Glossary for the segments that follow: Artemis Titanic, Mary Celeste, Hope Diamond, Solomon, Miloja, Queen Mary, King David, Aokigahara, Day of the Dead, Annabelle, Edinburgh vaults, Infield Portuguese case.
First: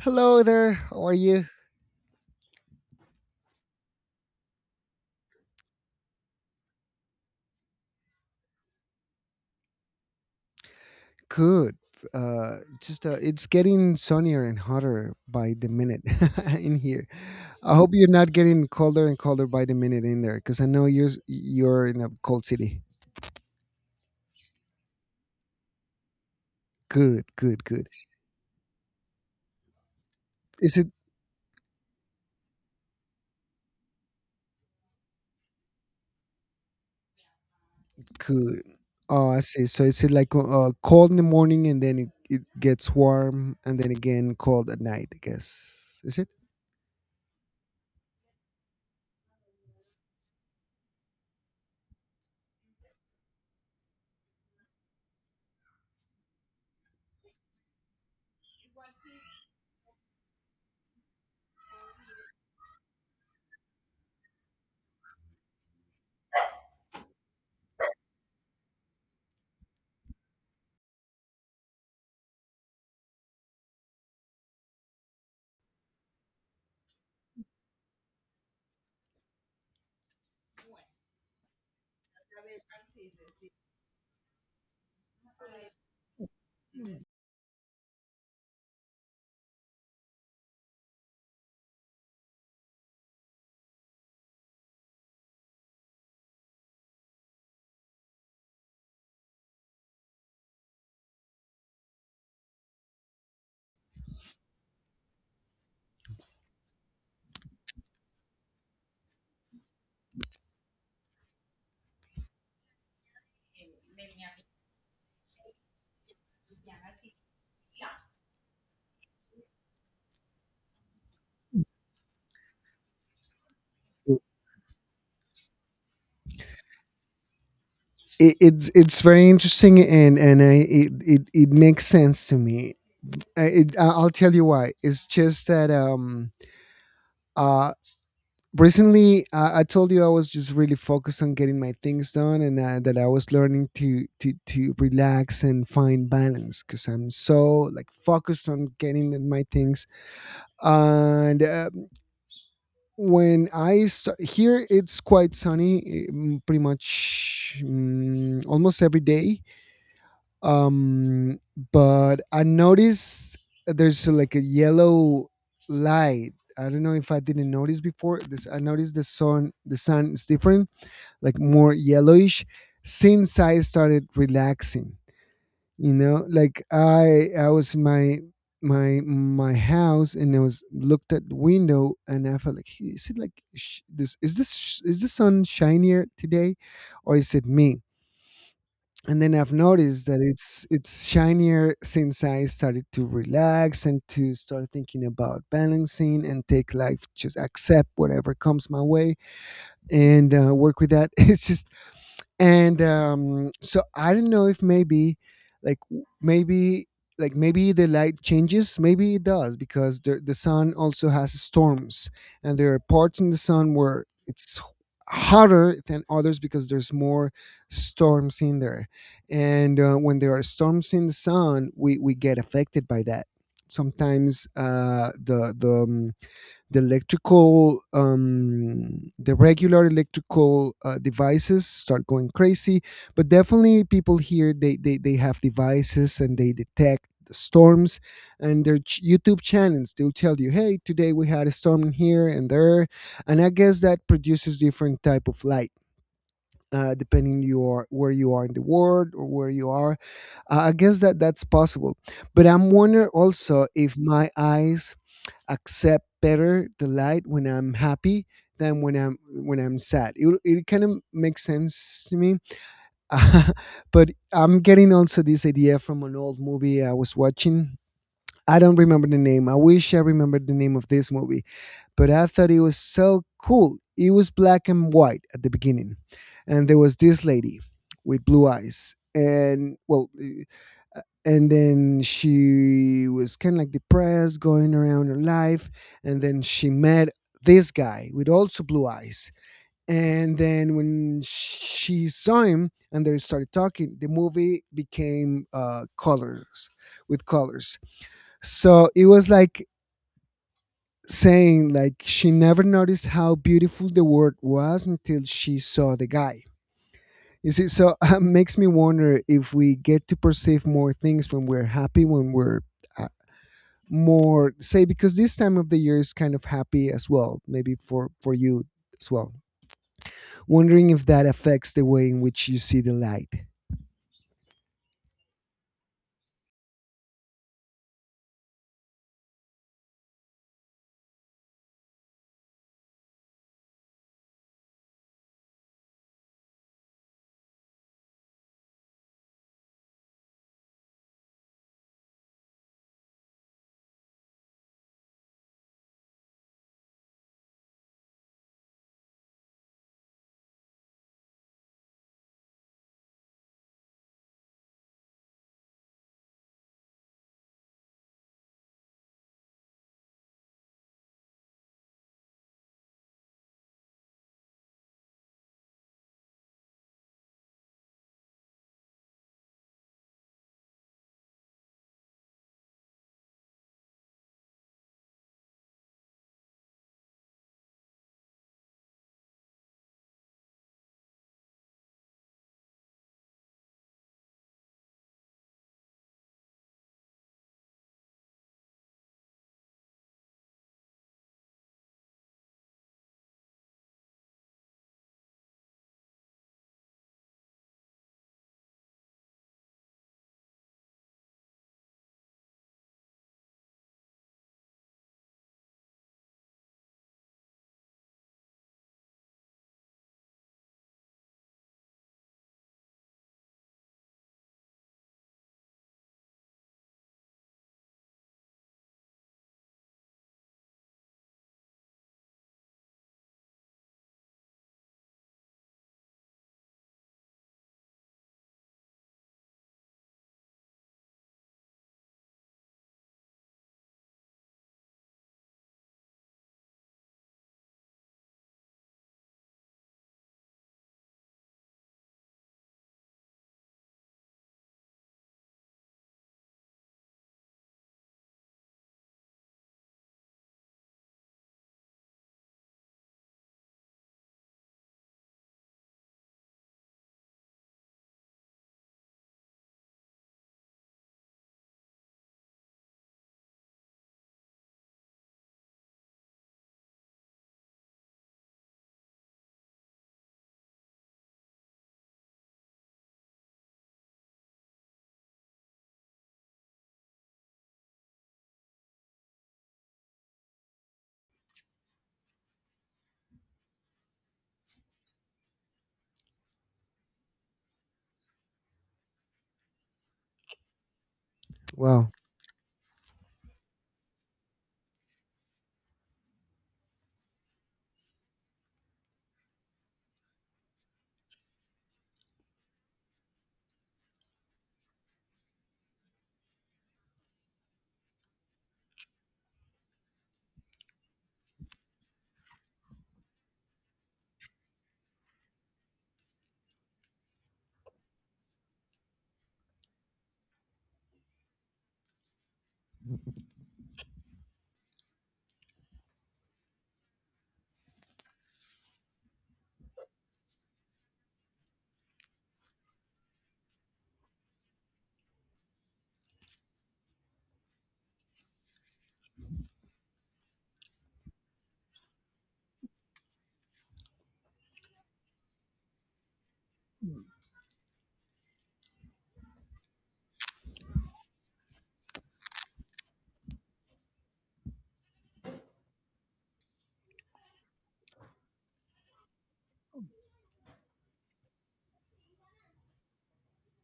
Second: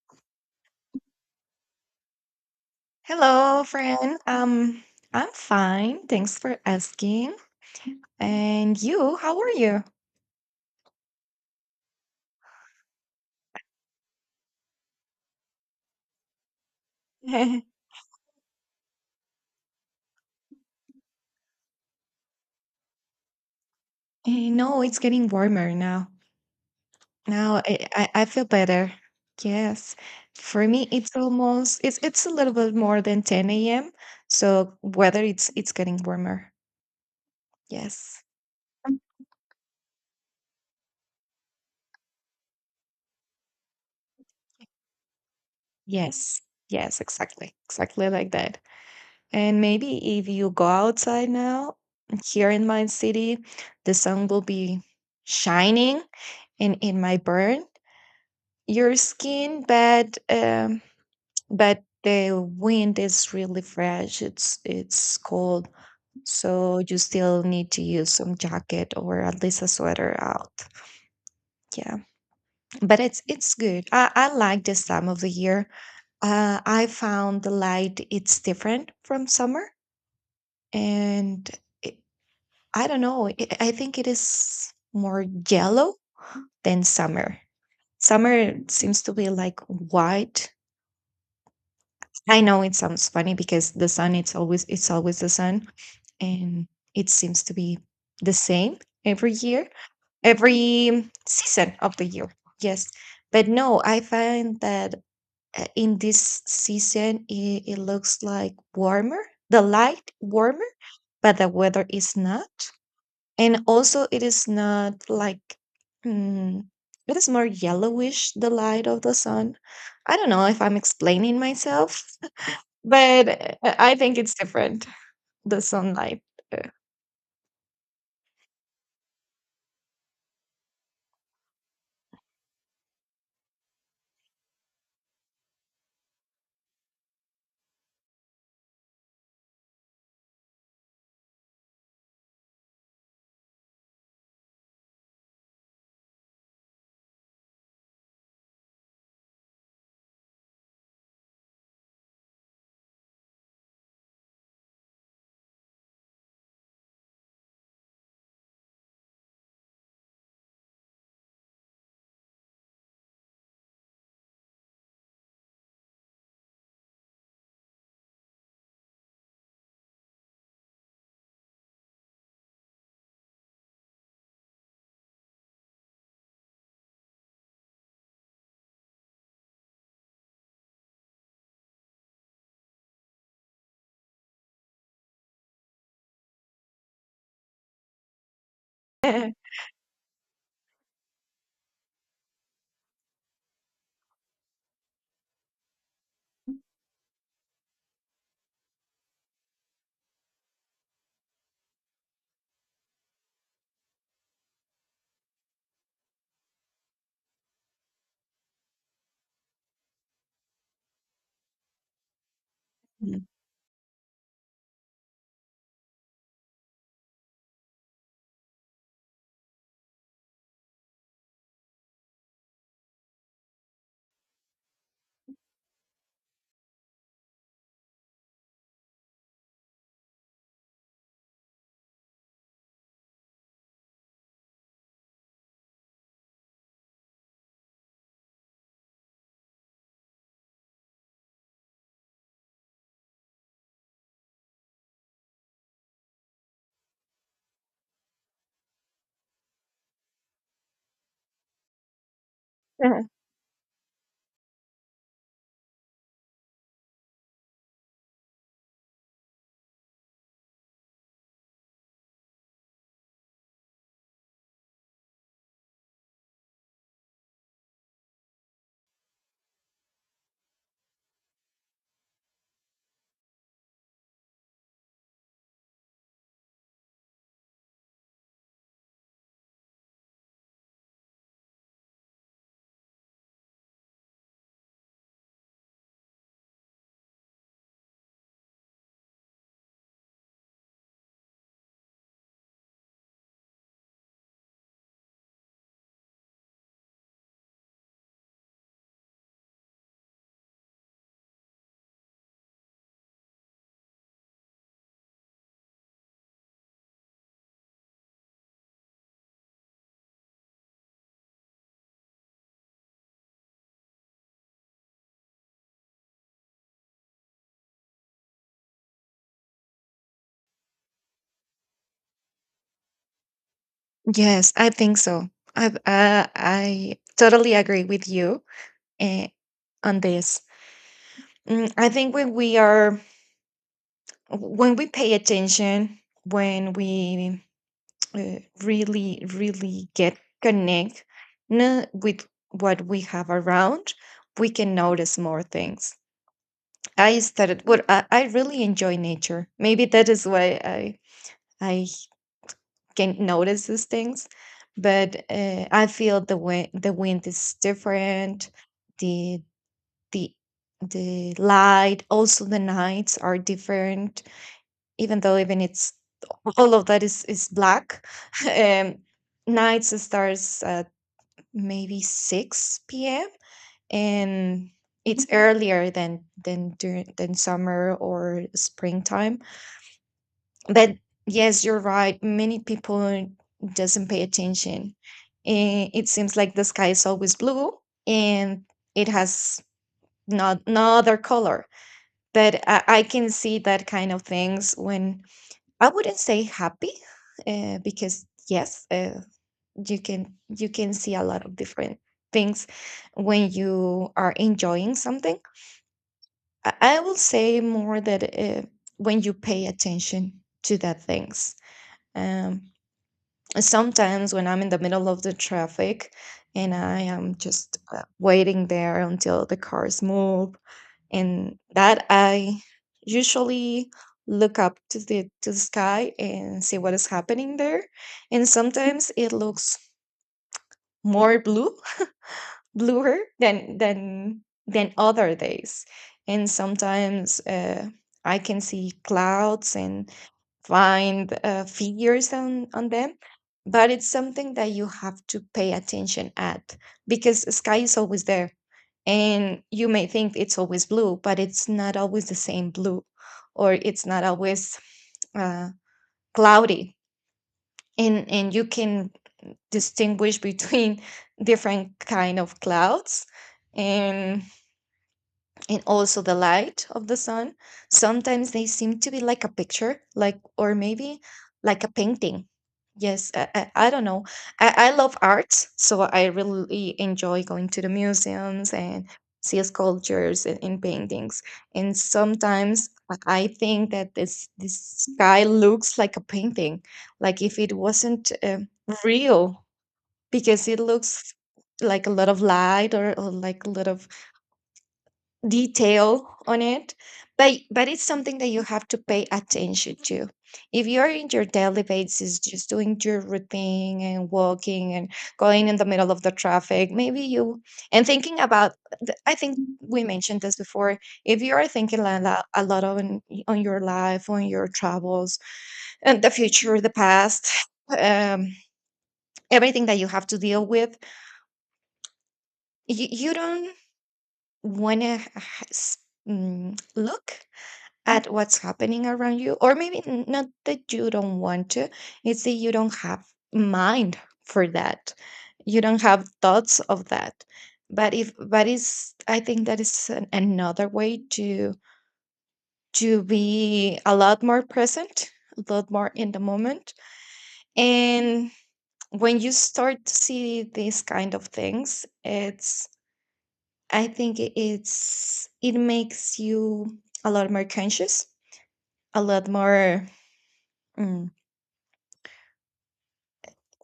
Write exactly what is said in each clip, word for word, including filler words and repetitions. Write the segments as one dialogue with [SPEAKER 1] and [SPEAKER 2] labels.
[SPEAKER 1] Hello there. How are you?
[SPEAKER 2] Hello, friend. Um, I'm fine. Thanks for asking. And you, how are you?
[SPEAKER 1] Good. Uh, just uh, it's getting sunnier and hotter by the minute in here. I hope you're not getting colder and colder by the minute in there, because I know you're you're in a cold city.
[SPEAKER 2] I know it's getting warmer now.
[SPEAKER 1] Good,
[SPEAKER 2] Now
[SPEAKER 1] good,
[SPEAKER 2] I,
[SPEAKER 1] good.
[SPEAKER 2] I, I feel better. Yes. For
[SPEAKER 1] Is
[SPEAKER 2] me,
[SPEAKER 1] it
[SPEAKER 2] it's almost, it's it's a little bit more than ten a m. So weather it's it's getting warmer. Yes.
[SPEAKER 1] good?
[SPEAKER 2] Mm.
[SPEAKER 1] Oh, I see. So is it like uh, cold in the morning and then it, it gets warm and then again cold at night? I guess, is it?
[SPEAKER 2] Yes. Yes, exactly. Exactly like that. And maybe if you go outside now, here in my city, the sun will be shining. In in my burn your skin, but um but the wind is really fresh, it's it's cold, so you still need to use some jacket or at least a sweater out, yeah. But it's it's good. i, I like this time of the year. uh, I found the light it's different from summer. And it, I don't know, it, I think it is more yellow than summer. Summer seems to be like white. I know it sounds funny because the sun it's always it's always the sun, and it seems to be the same every year, every season of the year. Yes. But no, I find that uh, in this season it, it looks like warmer, the light warmer, but the weather is not. And also it is not like, mm, it is more yellowish, the light of the sun. I don't know if I'm explaining myself, but eh, I think it's different, the sunlight. Uh
[SPEAKER 1] it, it's it's very interesting and and I, it, it it makes sense to me. I, it, I- I'll tell you why. It's just that um uh recently I, I told you I was just really focused on getting my things done, and uh, that I was learning to to to relax and find balance because I'm so like focused on getting in my things. And uh, when I st- here it's quite sunny eh, mm, pretty much mm, almost every day. um but I noticed there's like a yellow light. I don't know if I didn't notice before this. I noticed the sun, the sun is different, like more yellowish, since I started relaxing. You know, like I i was in my my my house and I was looked at the window and I felt like, "Hey, is it like sh- this is this sh- is the sun shinier today, or is it me?" And then I've noticed that it's it's shinier since I started to relax and to start thinking about balancing and take life, just accept whatever comes my way and uh, work with that. It's just. And um, so I don't know if maybe, like w- maybe like maybe the light changes. Maybe it does, because the the sun also has storms, and there are parts
[SPEAKER 2] hmm.
[SPEAKER 1] in the sun where it's hotter than others because there's more storms in there. And uh, when there are storms in the sun, we we get affected by that. Sometimes uh, the the um, the electrical, um, the regular electrical uh, devices start going crazy. But definitely people here, they, they they have devices and they detect the storms, and their ch- YouTube channels, they'll tell you, "Hey, today we had a storm in here and there." And I guess that produces different type of light, uh, depending you are where you are in the world or where you are. uh, I guess that that's possible. But I'm wondering also if my eyes accept better the light when I'm happy than when I'm when I'm sad. It, it kind of makes sense to me, but I'm getting also this idea from an old movie I was watching. I don't remember the name. I wish I remembered the name of this movie, but I thought it was so cool. It was black and white at the beginning, and there was this lady with blue eyes, and well, uh, and then she was kind of like depressed, going around her life, and then she met this guy with also blue eyes. And then when she saw him and they started talking, the movie became uh, colors with colors. So it was like saying like she never noticed how beautiful the world was until she saw the guy. You see, so it makes me wonder if we get to perceive more things when we're happy, when we're uh, more say, because this time of the year is kind of happy as well, maybe for for you as well. Wondering if that affects the way in which you see the light.
[SPEAKER 2] Yes, I think so. i uh, I totally agree with you, eh, on this. Mm, I think when we are, when we pay attention, when we, uh, really, really get connect, no, with what we have around, we can notice more things. I started what I I really enjoy nature. Maybe that is why I I can notice these things, but uh, I feel the wind, the wind is different, the the the light, also the nights are different, even though even it's all of that is is black. um Nights starts at maybe six p.m, and it's earlier than than during than summer or springtime. But yes, you're right. Many people doesn't pay attention. Eh, It seems like the sky is always blue and it has not no other color. But I, I can see that kind of things when I wouldn't say happy, uh, because yes, uh, you can you can see a lot of different things when you are enjoying something. I, I will say more that uh, when you pay attention to that things. Um, sometimes when I'm in the middle of the traffic and I am just uh, waiting there until the cars move, and that I usually look up to the to the sky and see what is happening there. And sometimes it looks more blue, bluer than than than other days, and sometimes uh, I can see clouds and find uh, figures on on them, but it's something that you have to pay attention at because the sky is always there and you may think it's always blue, but it's not always the same blue, or it's not always uh, cloudy, and and you can distinguish between different kind of clouds, and and also the light of the sun sometimes they seem to be like a picture, like, or maybe like a painting. Yes, i, I, I don't know. I, I love art, so I really enjoy going to the museums and see sculptures, and, and paintings, and sometimes i I think that this this sky looks like a painting, like if it wasn't um, real, because it looks like
[SPEAKER 1] Wow.
[SPEAKER 2] a lot of light, or, or like a lot of detail on it, but but it's something that you have to pay attention to. If you're in your daily basis just doing your routine and walking and going in the middle of the traffic, maybe you, and thinking about, th- I think we mentioned this before, if you are thinking a lot, a lot on on your life, on your travels, and the future, the past, um everything that you have to deal with, you, you don't wanna h- h- s- mm, look at what's happening around you, or maybe n- not that you don't want to, it's that you don't have mind for that, you don't have thoughts of that. But if, but is, I think that is an, another way to to be a lot more present, a lot more in the moment. And when you start to see these kind of things, it's, I think, i- it's, it makes you a lot more conscious, a lot more. mm,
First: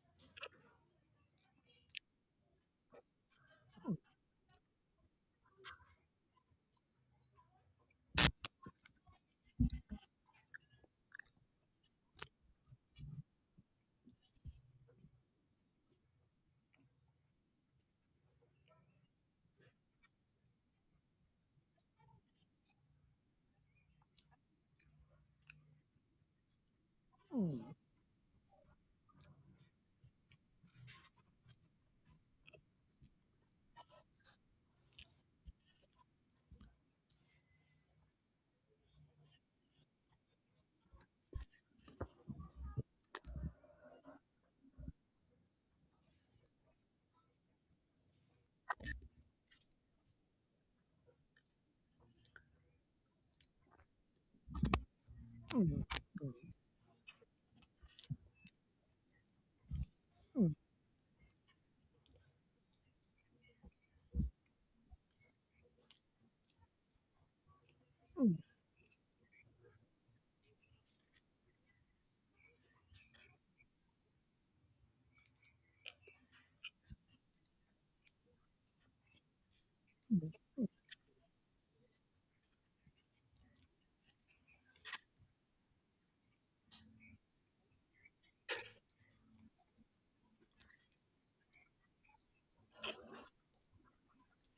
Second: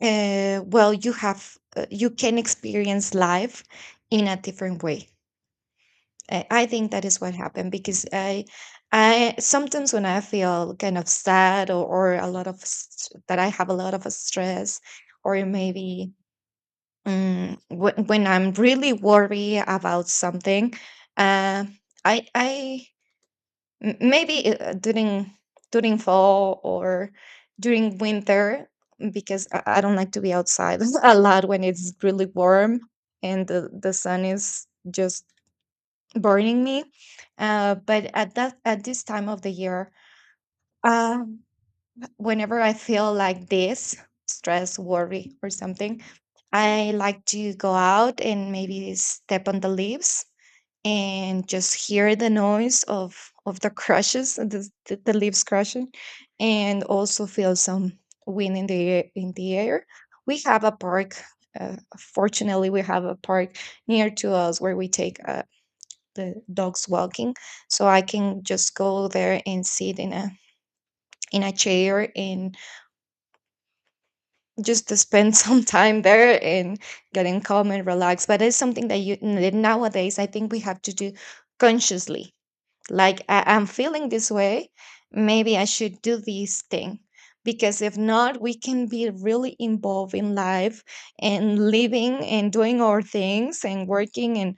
[SPEAKER 2] uh, well, you have, uh, you can experience life in a different way. I, I think that is what happened because I, I sometimes when I feel kind of sad, or, or a lot of s- that I have a lot of stress, or maybe, mm, when when I'm really worried about something, uh, I I M- maybe uh, during during fall or during winter, mm, because I, I don't like to be outside a lot when it's really warm and the, the sun is just burning me. Uh, but at that, at this time of the year, uh, whenever I feel like this, stress, worry, or something, I like to go out and maybe step on the leaves and just hear the noise of of the crushes, the, the, the leaves crushing, and also feel some wind in the air- in the air. We have a park, uh, fortunately we have a park near to us where we take uh, the dogs walking, so I can just go there and sit in a, in a chair, and just to spend some time there and getting calm and relaxed, but it's something that you, nowadays I think we have to do consciously. Like, I- I'm feeling this way. Maybe I should do this thing. Because if not, we can be really involved in life and living and doing our things and working and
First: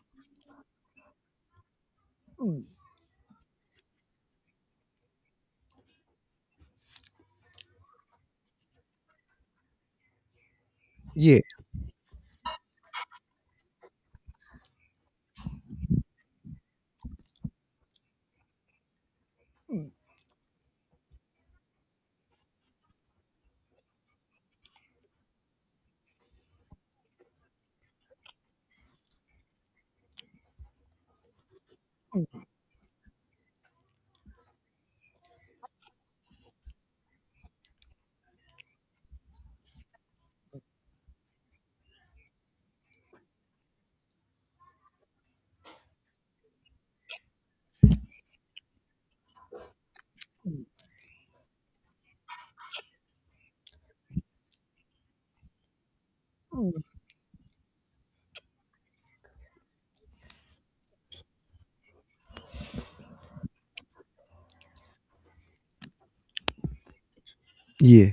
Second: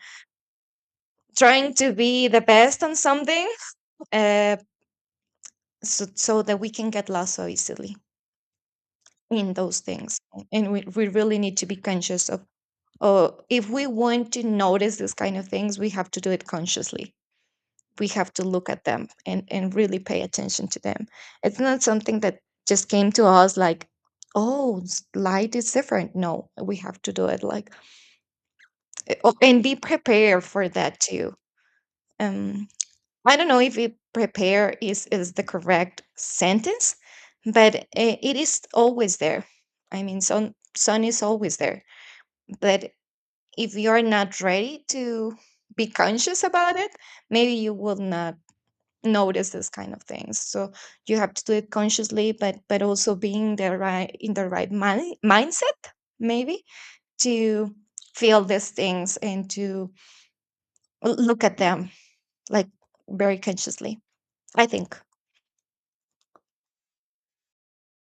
[SPEAKER 2] trying to be the best on something, uh, so, so that we can get lost so easily in those things. And we, we really
[SPEAKER 1] Yeah.
[SPEAKER 2] need to be conscious of, oh, if we want to notice these kind of things, we have to do it consciously, we have to look at them and, and really pay attention to them. It's not something that just came to us, like, oh, s- light is different. No, we have to do it like, eh, oh, and be prepared for that too. Um, I don't know if it prepare is, is the correct sentence, but eh, it is always there. I mean, sun, sun is always there. But if you're not ready to be conscious about it, maybe you will not notice this kind of things, so you have to do it consciously, but but also being the right in the right mind, mindset, maybe, to feel these things and to l- look at them, like, very consciously, I think.
[SPEAKER 1] Yeah.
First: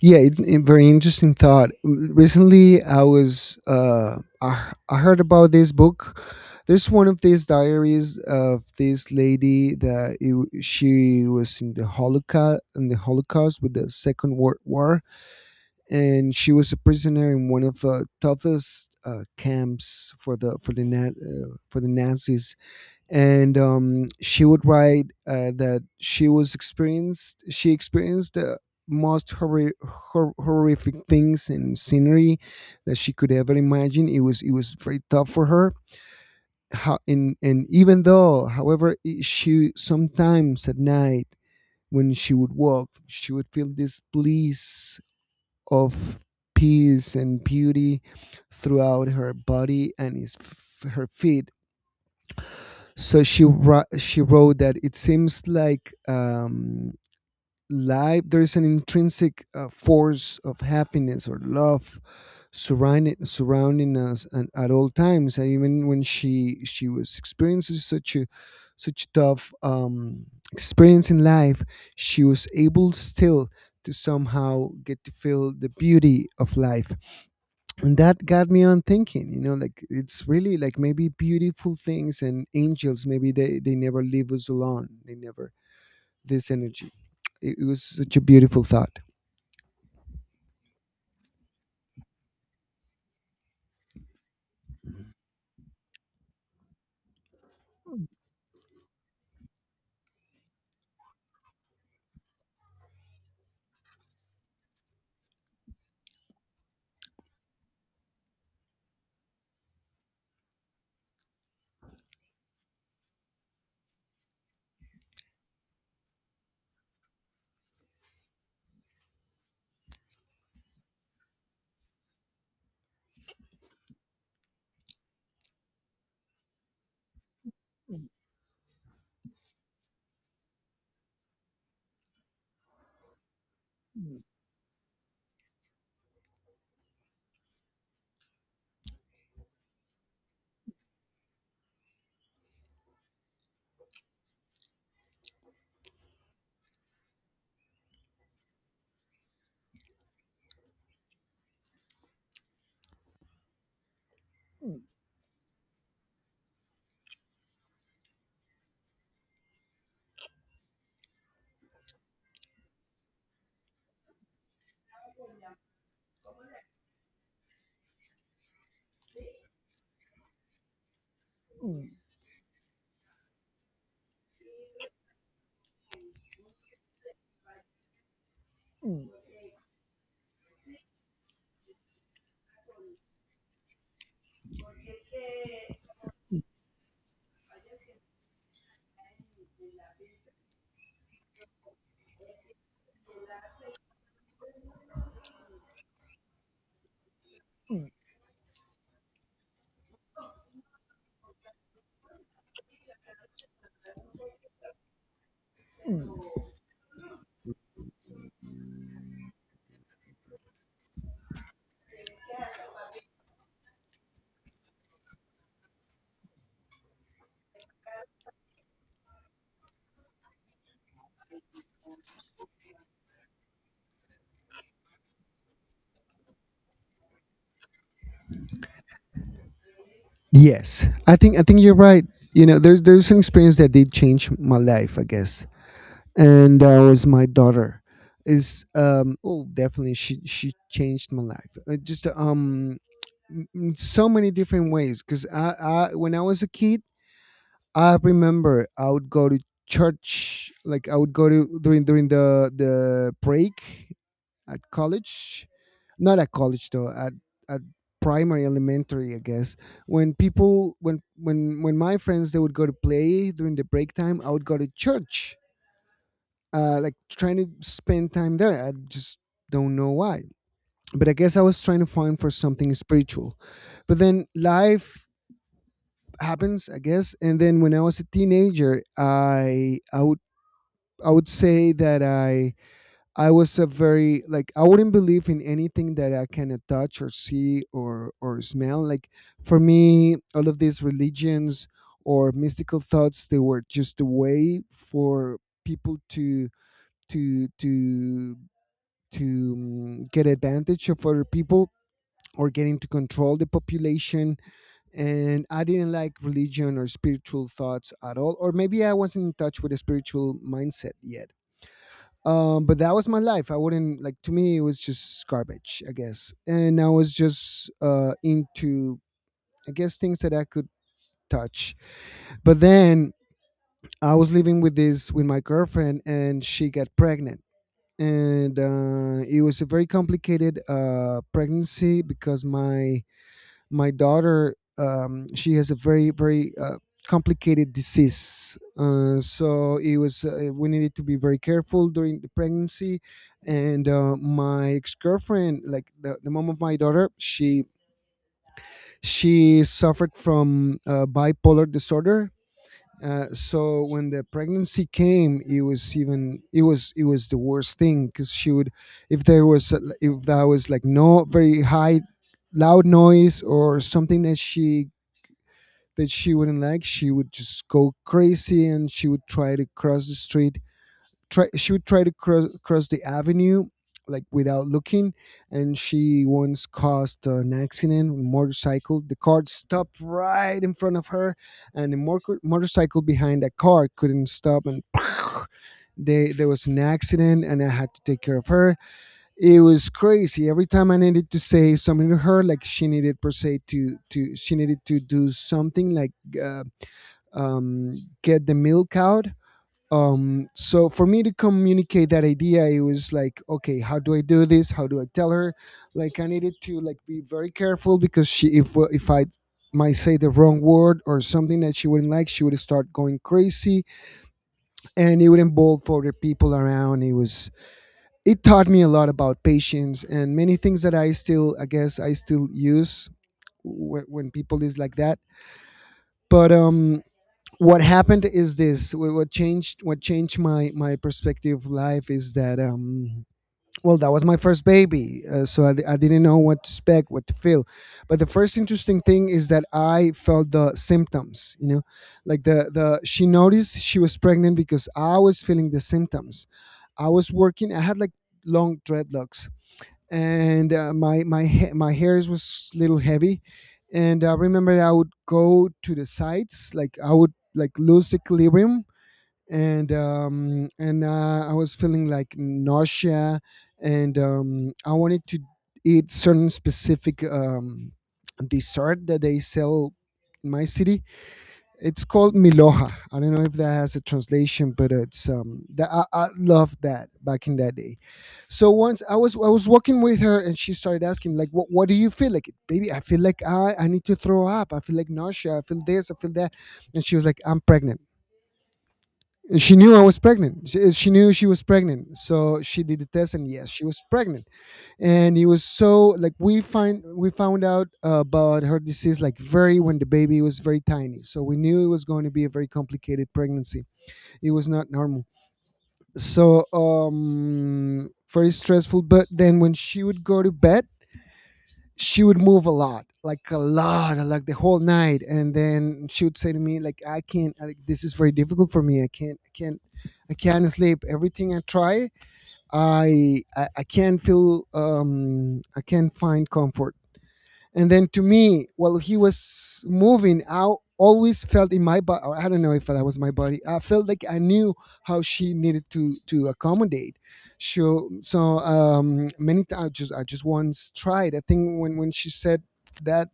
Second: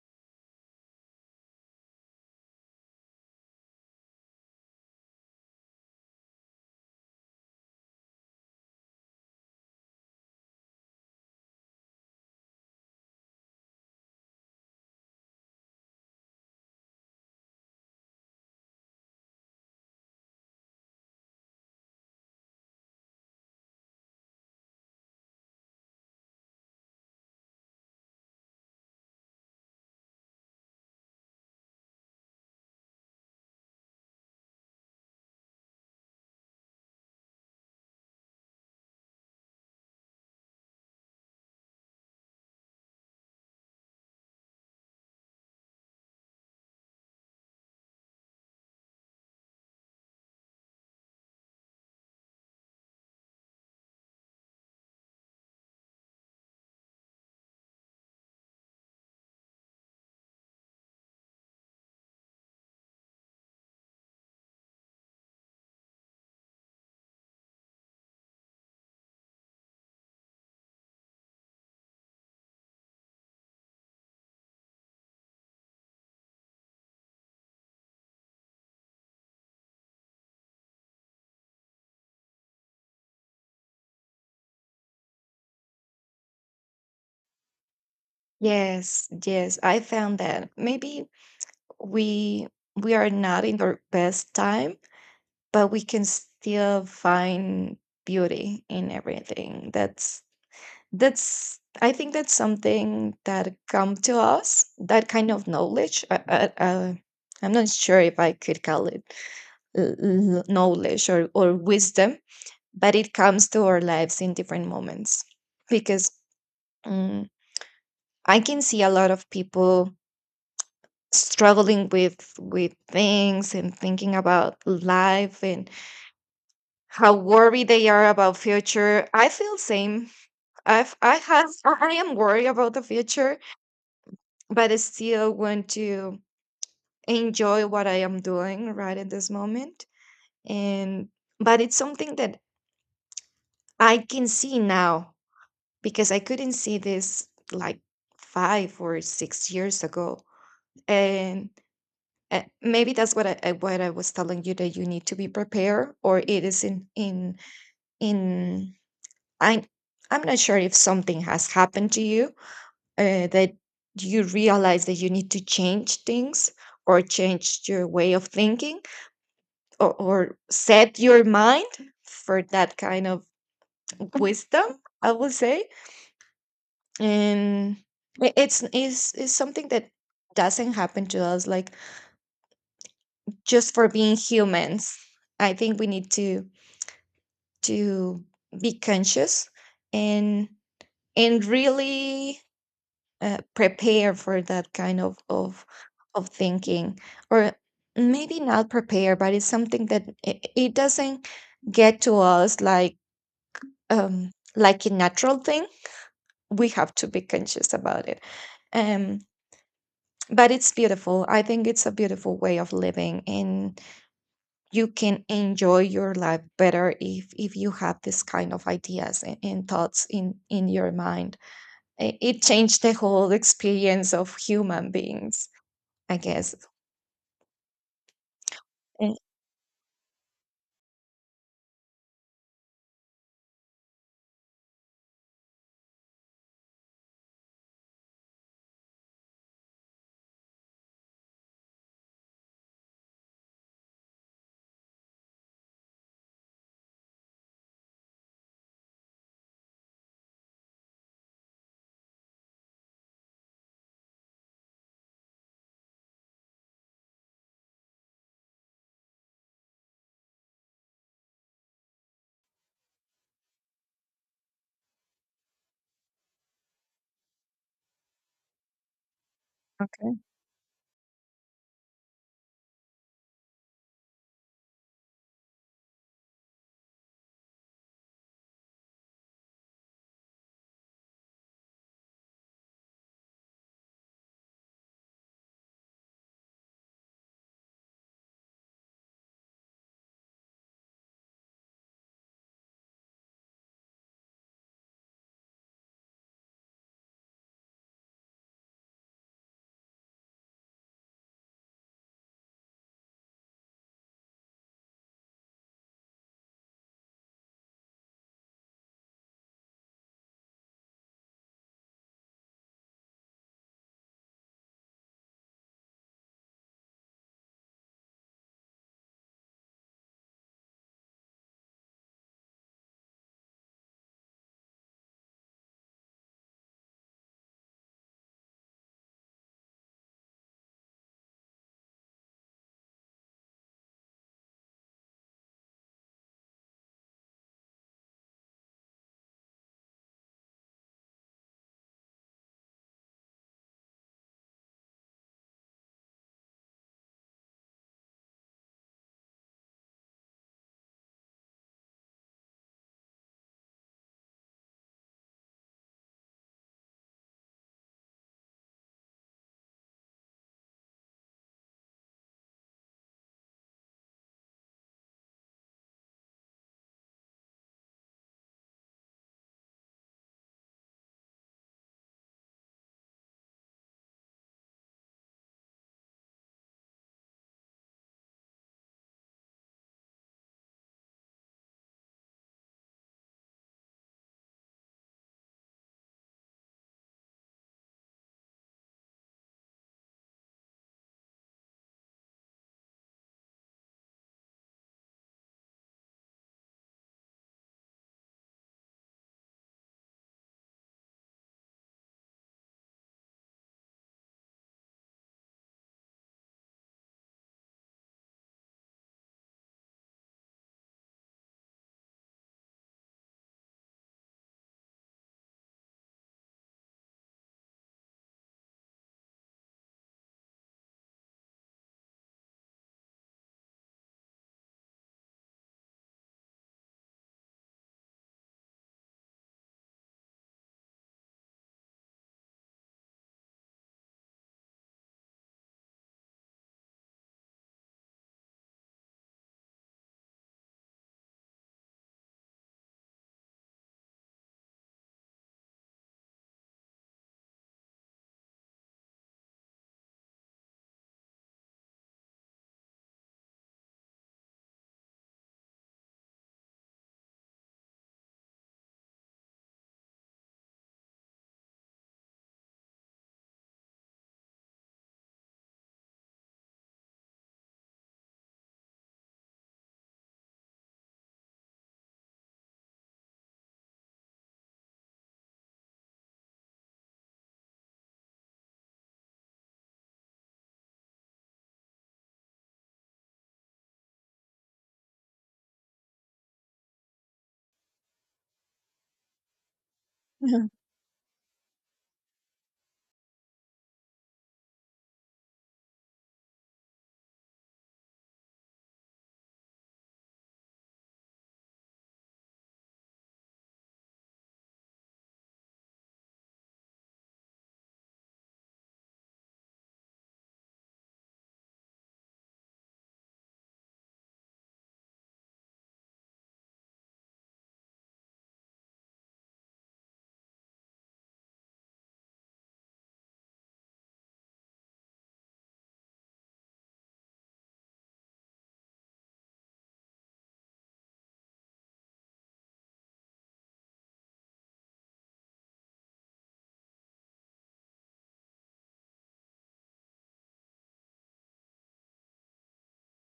[SPEAKER 1] Yeah, it, it- very interesting thought. Recently, I was uh, I, I heard about this book. There's one of these diaries of this lady that it, w- she was in the Holocaust, in the Holocaust with the Second World War, and she was a prisoner in one of the toughest uh, camps for the for the Na- uh, for the Nazis. And um, she would write uh, that she was experienced she experienced the most horri- hor- horrific things and scenery that she could ever imagine. It was, it was very tough for her how. and, and even though, however, i- she sometimes at night, when she would walk, she would feel this bliss of peace and beauty throughout her body and his, f- her feet. So she wr- she wrote that it seems like, um, life there is an intrinsic uh, force of happiness or love surrounding surrounding us and at all times. And even when she she was experiencing such a such tough um, experience in life, she was able still to somehow get to feel the beauty of life. And that got me on thinking, you know, like it's really like maybe beautiful things and angels, maybe they they never leave us alone, they never. This energy, it, it was such a beautiful thought.
[SPEAKER 2] Yes, yes, I found that maybe we we are not in our best time, but we can still find beauty in everything that's that's I think that's something that come to us, that kind of knowledge, uh, uh, uh, I'm not sure if I could call it l- l- knowledge or, or wisdom, but it comes to our lives in different moments, because, um, I can see a lot of people struggling with with things and thinking about life, and how worried they are about future. I feel same. I've i have i I am worried about the future, but I still want to enjoy what I am doing right at this moment. And, but it's something that I can see now because I couldn't see this like five or six years ago. And uh, maybe that's what I I- what I was telling you, that you need to be prepared, or it is in in in I. I'm not sure if something has happened to you, uh, that you realize that you need to change things, or change your way of thinking, or, or set your mind for that kind of wisdom, I would say. And I- it's is is something that doesn't happen to us like just for being humans. I think we need to to be conscious and and really, uh, prepare for that kind of of of thinking, or maybe not prepare, but it's something that it, it doesn't get to us like, um, like a natural thing. We have to be conscious about it. Um, but it's beautiful. I think it's a beautiful way of living, and you can enjoy your life better if if you have this kind of ideas and, and thoughts in in your mind. I- It changed the whole experience of human beings, I guess. Eh,
[SPEAKER 1] Yes, I think, i think you're right. You know, there's there's an experience that did change my life, I guess, and that was my daughter is um oh, definitely, she she changed my life. Uh, just um in so many different ways. Because I, I when I was a kid, I remember I would go to church, like I would go to during during the the break at college, not at college though, at at primary elementary, I guess. When people, when when when my friends, they would go to play during the break time, I would go to church, uh, like trying to spend time there. I just don't know why, but I guess I was trying to find for something spiritual. But then life happens, I guess. And then when I was a teenager, I I would, I would say that I I was a very like, I wouldn't believe in anything that I can uh, touch or see or or smell. Like, for me, all of these religions or mystical thoughts, they were just a way for people to to to to mm, get advantage of other people, or get into control the population. And I didn't like religion or spiritual thoughts at all, or maybe I wasn't in touch with a spiritual mindset yet. Um, but that was my life. I wouldn't like, to me it was just garbage, I guess, and I was just uh, into, I guess, things that I could touch. But then I was living with this with my girlfriend, and she got pregnant. And uh, it was a very complicated uh, pregnancy, because my my daughter, um, she has a very very uh, complicated disease. Uh, so it was, uh, we needed to be very careful during the pregnancy. And uh, my ex-girlfriend, like the, the mom of my daughter, she she suffered from uh, bipolar disorder. Uh, so when the pregnancy came, it was even, it was it was the worst thing, because she would, if there was uh, if there was like no very high loud noise or something that she, that she wouldn't like, she would just go crazy and she would try to cross the street. Try, she would try to cross, cross the avenue, like without looking. And she once caused an accident with a motorcycle. The car stopped right in front of her, and the mor- motorcycle behind that car couldn't stop, and they, there was an accident. And I had to take care of her. It was crazy. Every time I needed to say something to her, like she needed per se to, to she needed to do something, like uh, um get the milk out. Um so for me to communicate that idea, it was like, okay, how do I do this, how do I tell her? Like, I needed to like be very careful, because she, if if I might say the wrong word or something that she wouldn't like, she would start going crazy, and it would involve other people around. It was, it taught me a lot about patience and many things that I still, I guess, I still use w- when people is like that. But um, what happened is this: wh- what changed, what changed my my perspective of life is that, um, well, that was my first baby. Uh, so I, I didn't know what to expect, what to feel. But the first interesting thing is that I felt the symptoms. You know, like the the she noticed she was pregnant because I was feeling the symptoms. I was working. I had like long dreadlocks, and uh, my my ha- my hairs was little heavy. And I remember I would go to the sides, like I would like lose equilibrium. And um and uh, I was feeling like nausea, and um I wanted to eat certain specific um dessert that they sell in my city. It's called Miloja. I don't know if that has a translation, but it's um that I, I love that back in that day. So once I was I was walking with her and she started asking, like, what what do you feel like? Baby, I feel like I I need to throw up. I feel like nausea, I feel this, I feel that. And she was like, I'm pregnant. And she knew I was pregnant.
[SPEAKER 2] mhm.
[SPEAKER 1] She, she knew she was pregnant, so she did the test, and yes, she was pregnant. And it was, so like, we find we found out about her disease, like very, when the baby was very tiny, so we knew it was going to be a very complicated pregnancy. It was not normal. So um very stressful. But then when she would go to bed, she would move a lot, like a lot, like the whole night. And then she would say to me, like, I can't, like, this is very difficult for me. I can't i can't. I can't sleep, everything I try. I I, I can't feel, um I can't find comfort. And then to me, while he was moving, I always felt in my body, I don't know if that was my body, I felt like I knew how she needed to to accommodate. So, so um, many times, I just, I just once tried. I think when, when she said that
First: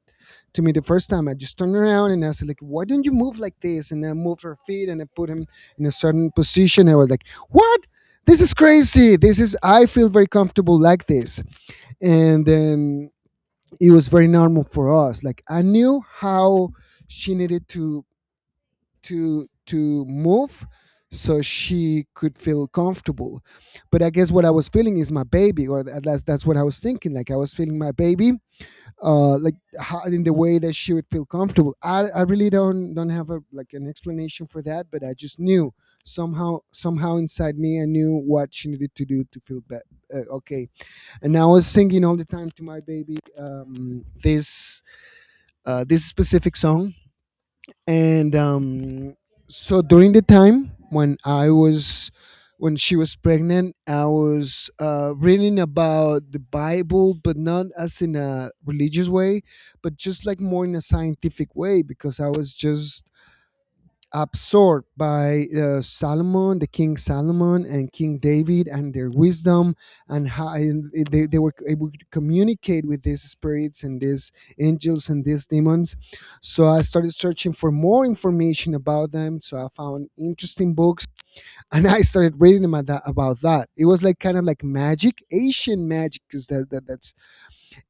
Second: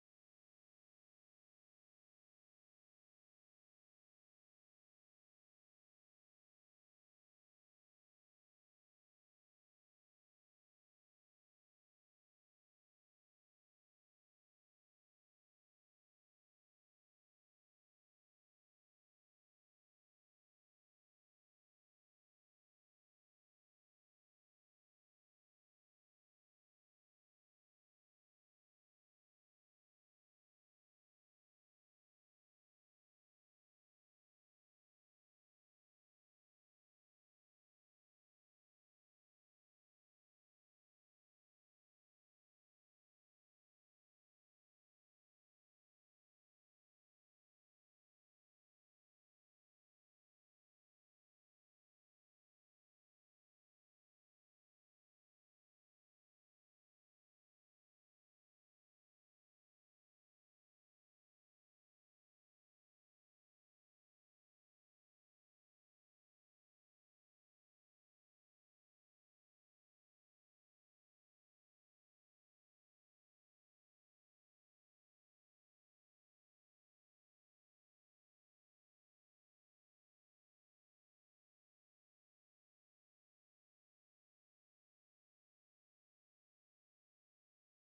[SPEAKER 1] to me the first time, I just turned around and I said, like, why don't you move like this? And I moved her feet and I put him in a certain position. I was like, what? This is crazy. This is, I feel very comfortable like this. And then it was very normal for us. Like I knew how she needed to to to move so she could feel comfortable. But I guess what I was feeling is my baby, or at least that's what I was thinking. Like I was feeling my baby, uh, like how, in the way that she would feel comfortable. I, I really don't don't have a, like, an explanation for that, but I just knew, somehow somehow inside me I knew what she needed to do to feel be- uh, okay. And I was singing all the time to my baby, um, this, uh, this specific song. And um, So during the time when I was, when she was pregnant, I was uh, reading about the Bible, but not as in a religious way, but just like more in a scientific way, because I was just absorbed by uh, Solomon, the King Solomon and King David, and their wisdom, and how, and they, they were able to communicate with these spirits and these angels and these demons. So I started searching for more information about them. So I found interesting books, and I started reading about that. About that. It was like kind of like magic, Asian magic, because that, that that's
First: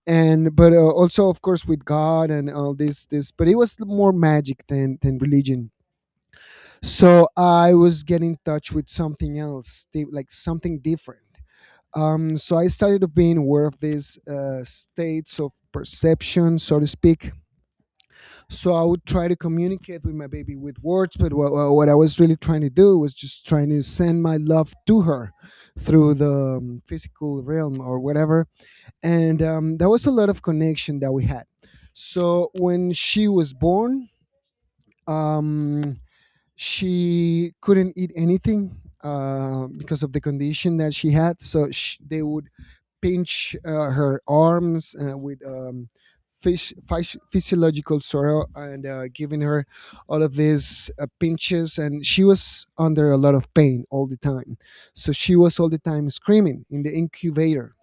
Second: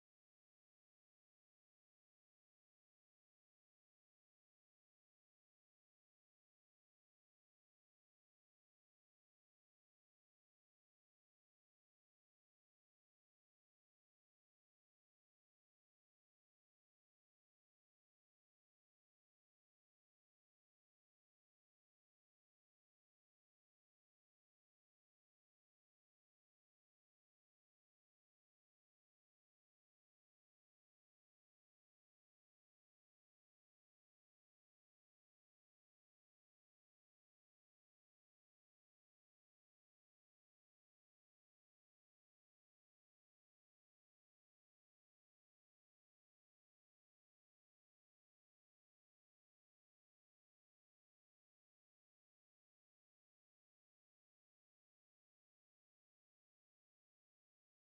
[SPEAKER 1] and but uh, also, of course, with God and all this this. But it was more magic than than religion. So I was getting in touch with something else, di- like something different. Um, so I started to being aware of these, uh, states of perception, so to speak. So I would try to communicate with my baby with words, but what, what I was really trying to do was just trying to send my love to her through the, um, physical realm, or whatever. And um, There was a lot of connection that we had. So when she was born, um, she couldn't eat anything, uh, because of the condition that she had. So sh they would pinch, uh, her arms, uh, with, um, phys- phys- physiological sorrow, and uh, giving her all of these, uh, pinches. And she was under a lot of pain all the time. So she was all the time screaming in the incubator.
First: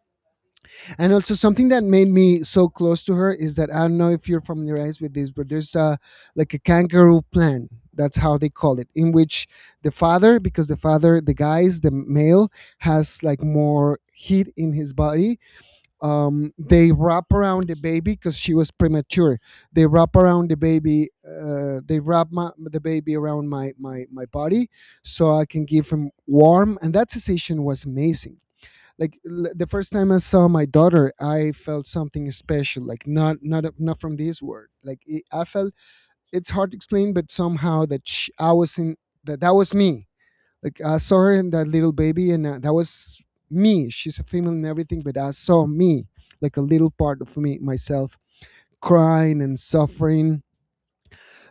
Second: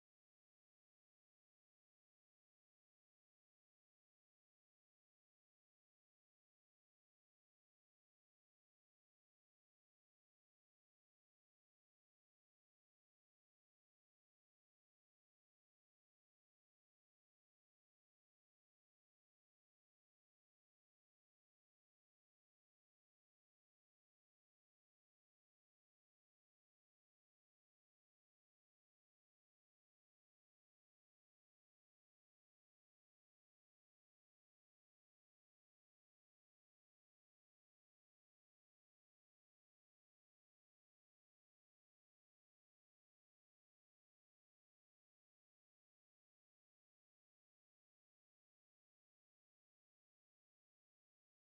[SPEAKER 1] And also something that made me so close to her is that, I don't know if you're familiarized with this, but there's a, like a kangaroo plan. That's how they call it, in which the father, because the father, the guys, the male, has like more heat in his body. Um, they wrap around the baby, because she was premature. They wrap around the baby. Uh, they wrap my, the baby around my my my body so I can give him warm. And that sensation was amazing. Like, l- the first time I saw my daughter, I felt something special, like, not not not from this world, like it, I felt, it's hard to explain, but somehow that sh I was in, that that was me. Like I saw her and that little baby, and uh, that was me. She's a female and everything, but I saw me, like a little part of me, myself, crying and suffering.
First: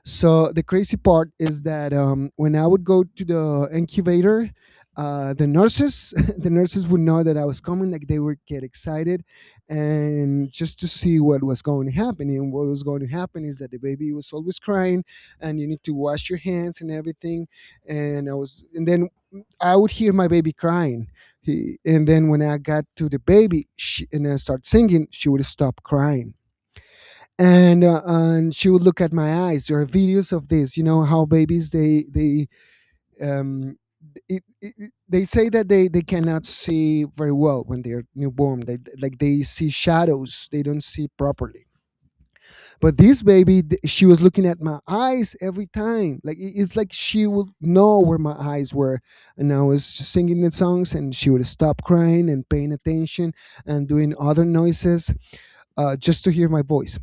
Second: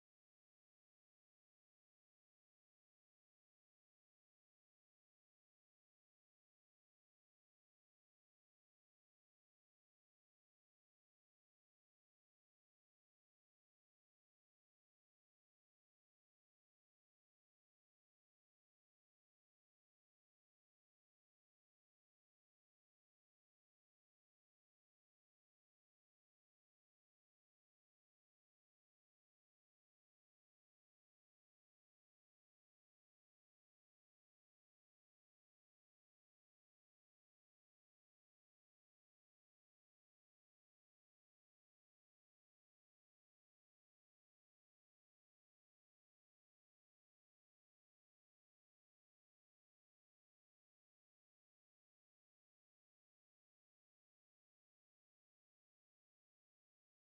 [SPEAKER 1] So the crazy part is that, um, when I would go to the incubator, uh, the nurses, the nurses would know that I was coming. Like, they would get excited, and just to see what was going to happen. And what was going to happen is that the baby was always crying, and you need to wash your hands and everything. And I was, and then I would hear my baby crying. He, and then when I got to the baby, she, and I start singing, she would stop crying, and uh, and she would look at my eyes. There are videos of this. You know how babies, they they um it, it, they say that they they cannot see very well when they're newborn. They, like, they see shadows, they don't see properly. But this baby, th- she was looking at my eyes every time. Like, it- it's like she would know where my eyes were. And I was singing the songs and she would stop crying and paying attention, and doing other noises, uh, just to hear my voice.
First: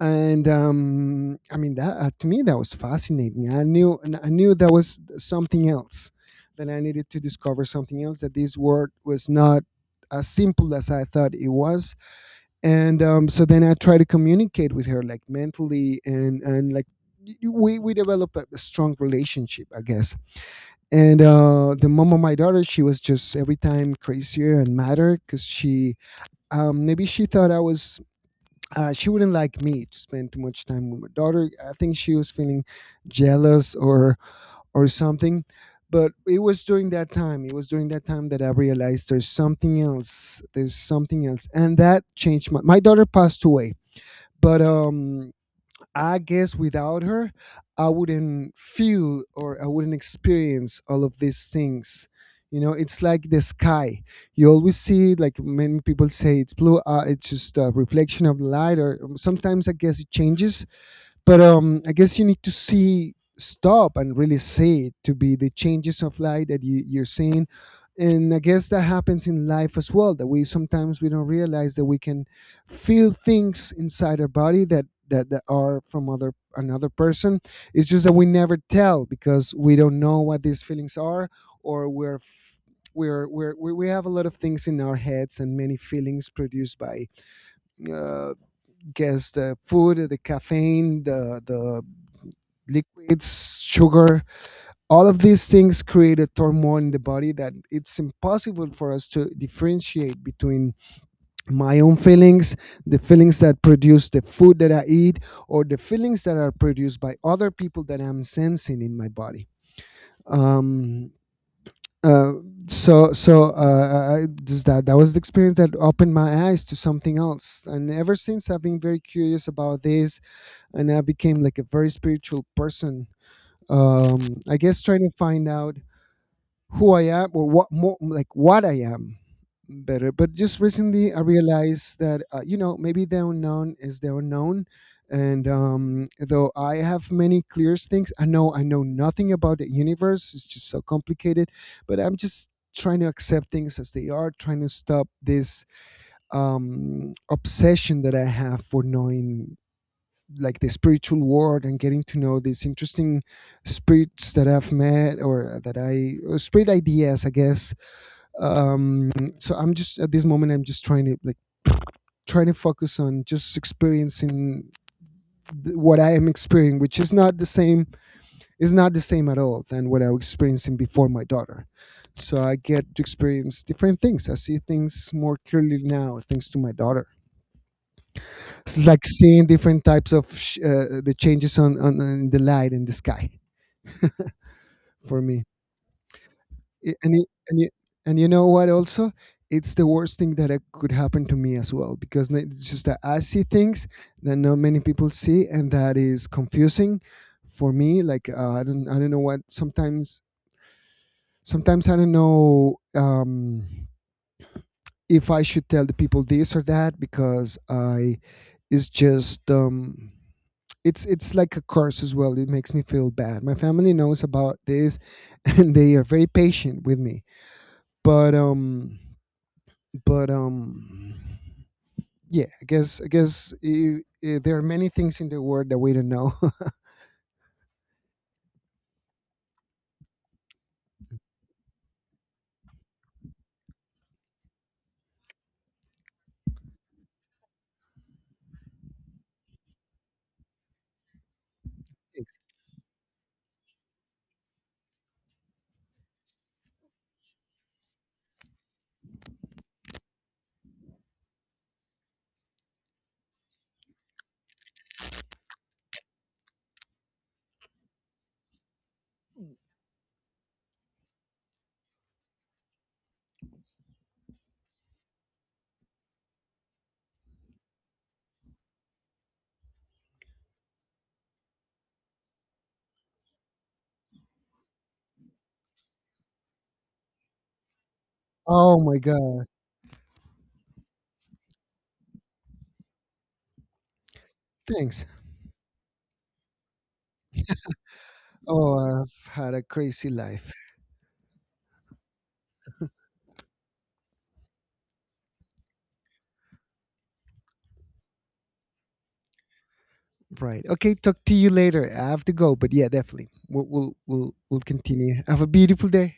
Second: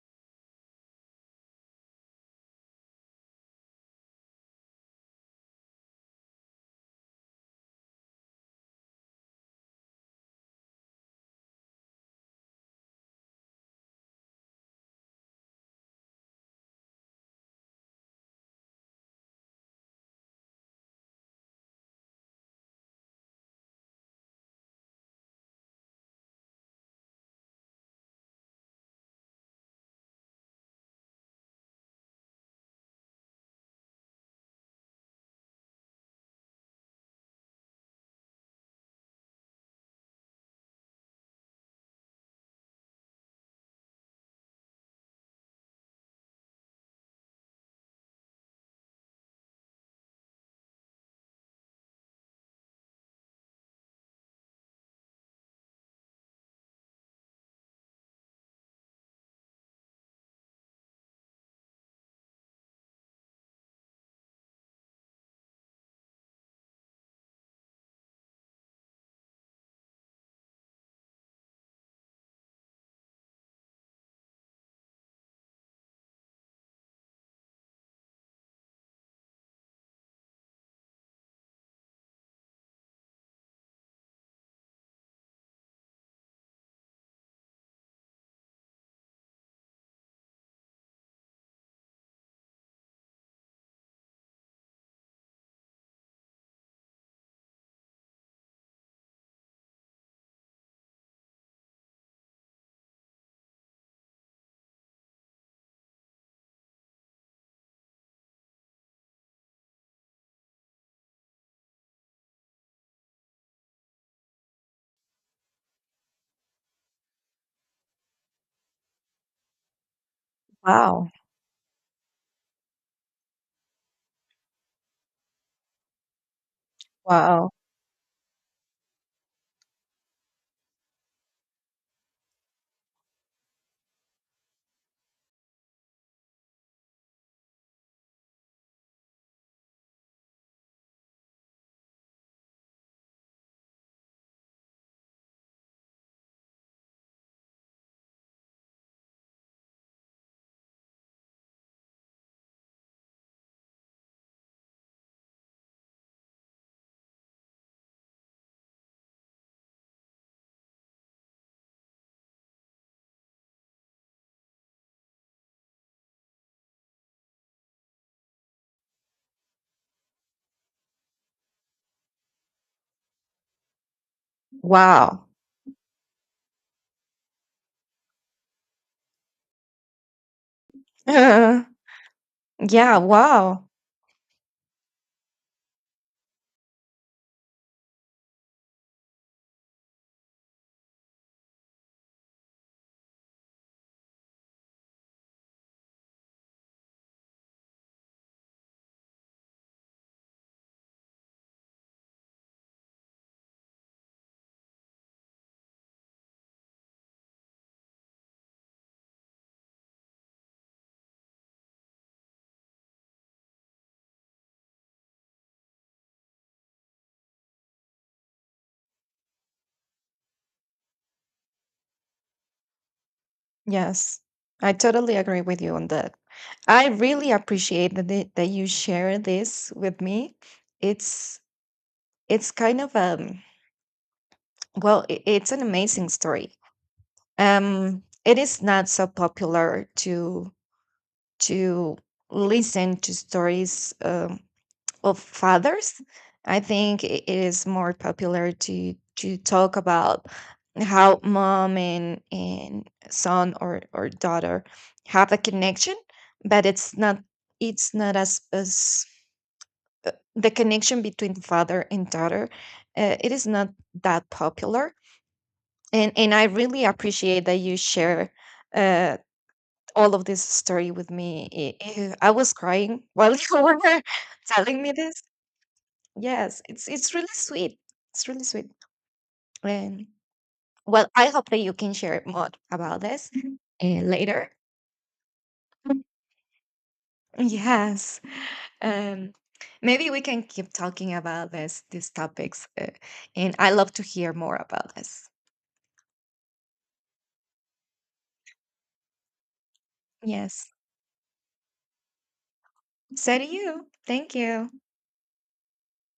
[SPEAKER 1] And um, I mean that, uh, to me that was fascinating. I knew I knew there was something else that I needed to discover, something else, that this word was not as simple as I thought it was. And um, So then I try to communicate with her, like, mentally, and and like, y- y- we we develop a a strong relationship, I guess. And uh, the mom of my daughter, she was just every time crazier and madder, because she, um, maybe she thought I was, uh, she wouldn't like me to spend too much time with my daughter. I think she was feeling jealous, or or something. But it was during that time. It was during that time that I realized, there's something else. There's something else, and that changed my. My daughter passed away, but um, I guess without her, I wouldn't feel, or I wouldn't experience all of these things. You know, it's like the sky. You always see, it, like many people say, it's blue. Uh, it's just a reflection of the light. Or um, sometimes I guess it changes, but um I guess you need to see, stop and really see it, to be the changes of light that you, you're seeing. And I guess that happens in life as well, that we sometimes we don't realize that we can feel things inside our body, that that, that are from other, another person. It's just that we never tell, because we don't know what these feelings are. Or we're, we're, we're we we have a lot of things in our heads, and many feelings produced by, uh, guess, the food, the caffeine, the the liquids, sugar. All of these things create a turmoil in the body that it's impossible for us to differentiate between my own feelings, the feelings that produce the food that I eat, or the feelings that are produced by other people that I'm sensing in my body. Um, uh, so so uh, I, just that, that was the experience that opened my eyes to something else. And ever since I've been very curious about this, and I
[SPEAKER 2] Wow!
[SPEAKER 1] became like a very spiritual person. um, I guess trying to find out who I am, or
[SPEAKER 2] Wow!
[SPEAKER 1] what, more like what I am better. But just recently, I realized that, uh, you know, maybe the unknown is the unknown. And um, Though I have many clear things, I know I know nothing about the universe. It's just so complicated. But I'm just trying to accept things as they are, trying to stop this, um obsession that I have for knowing, like, the spiritual world, and getting to know these interesting spirits that I've met, or that I, or spirit ideas, I guess. Um, so I'm just at this moment, I'm just trying to, like, trying to focus on just experiencing, th- what I am experiencing, which is not the same, is not the same at all than what I was experiencing before my daughter. So I get to experience different things. I see things
[SPEAKER 2] Wow!
[SPEAKER 1] more clearly now, thanks to my daughter. It's like seeing different types of sh- uh, the changes on, on, on the light in the
[SPEAKER 2] Yeah!
[SPEAKER 1] sky.
[SPEAKER 2] Wow!
[SPEAKER 1] For me. I- And y- and you and you know what? Also, it's the worst thing that it could happen to me as well, because, n- it's just that I see things that not many people see, and that is confusing for me. Like, uh, I don't I don't know what, sometimes, sometimes I don't know, um, if I should tell the people this or that, because I, it's just. Um, it's it's like a curse as well. It makes me feel bad. My family knows about this, and they are very patient with me, but um but um yeah, I guess I guess I
[SPEAKER 2] Yes,
[SPEAKER 1] I there are
[SPEAKER 2] I
[SPEAKER 1] many
[SPEAKER 2] totally
[SPEAKER 1] things in the
[SPEAKER 2] agree with
[SPEAKER 1] world
[SPEAKER 2] you
[SPEAKER 1] that
[SPEAKER 2] on
[SPEAKER 1] we don't
[SPEAKER 2] that.
[SPEAKER 1] know.
[SPEAKER 2] I really appreciate that they, that you share this with me. It's it's kind of, um well, I- it's an amazing story. Um, it is not so popular to to listen to stories um, of fathers. I think I- it is more popular to to talk about how mom and and son or or daughter have a connection, but it's not, it's not as as the connection between father and daughter, uh, it is not that popular. and and I really appreciate that you share uh, all of this story with me. I, I I was crying while you were telling me this. Yes, it's it's really sweet, it's really sweet.
[SPEAKER 1] Oh my God.
[SPEAKER 2] And well, I hope that you can share more about this, uh, later.
[SPEAKER 1] Thanks.
[SPEAKER 2] Yes.
[SPEAKER 1] Oh, I've
[SPEAKER 2] um
[SPEAKER 1] had a crazy
[SPEAKER 2] Maybe we can
[SPEAKER 1] life.
[SPEAKER 2] keep talking about this these topics, uh, and I love to hear more about this.
[SPEAKER 1] Right,
[SPEAKER 2] Yes.
[SPEAKER 1] okay, talk to you later, I have to go, but yeah, definitely
[SPEAKER 2] So do
[SPEAKER 1] we'll
[SPEAKER 2] you.
[SPEAKER 1] we'll we'll,
[SPEAKER 2] Thank
[SPEAKER 1] we'll
[SPEAKER 2] you.
[SPEAKER 1] continue. Have a beautiful day.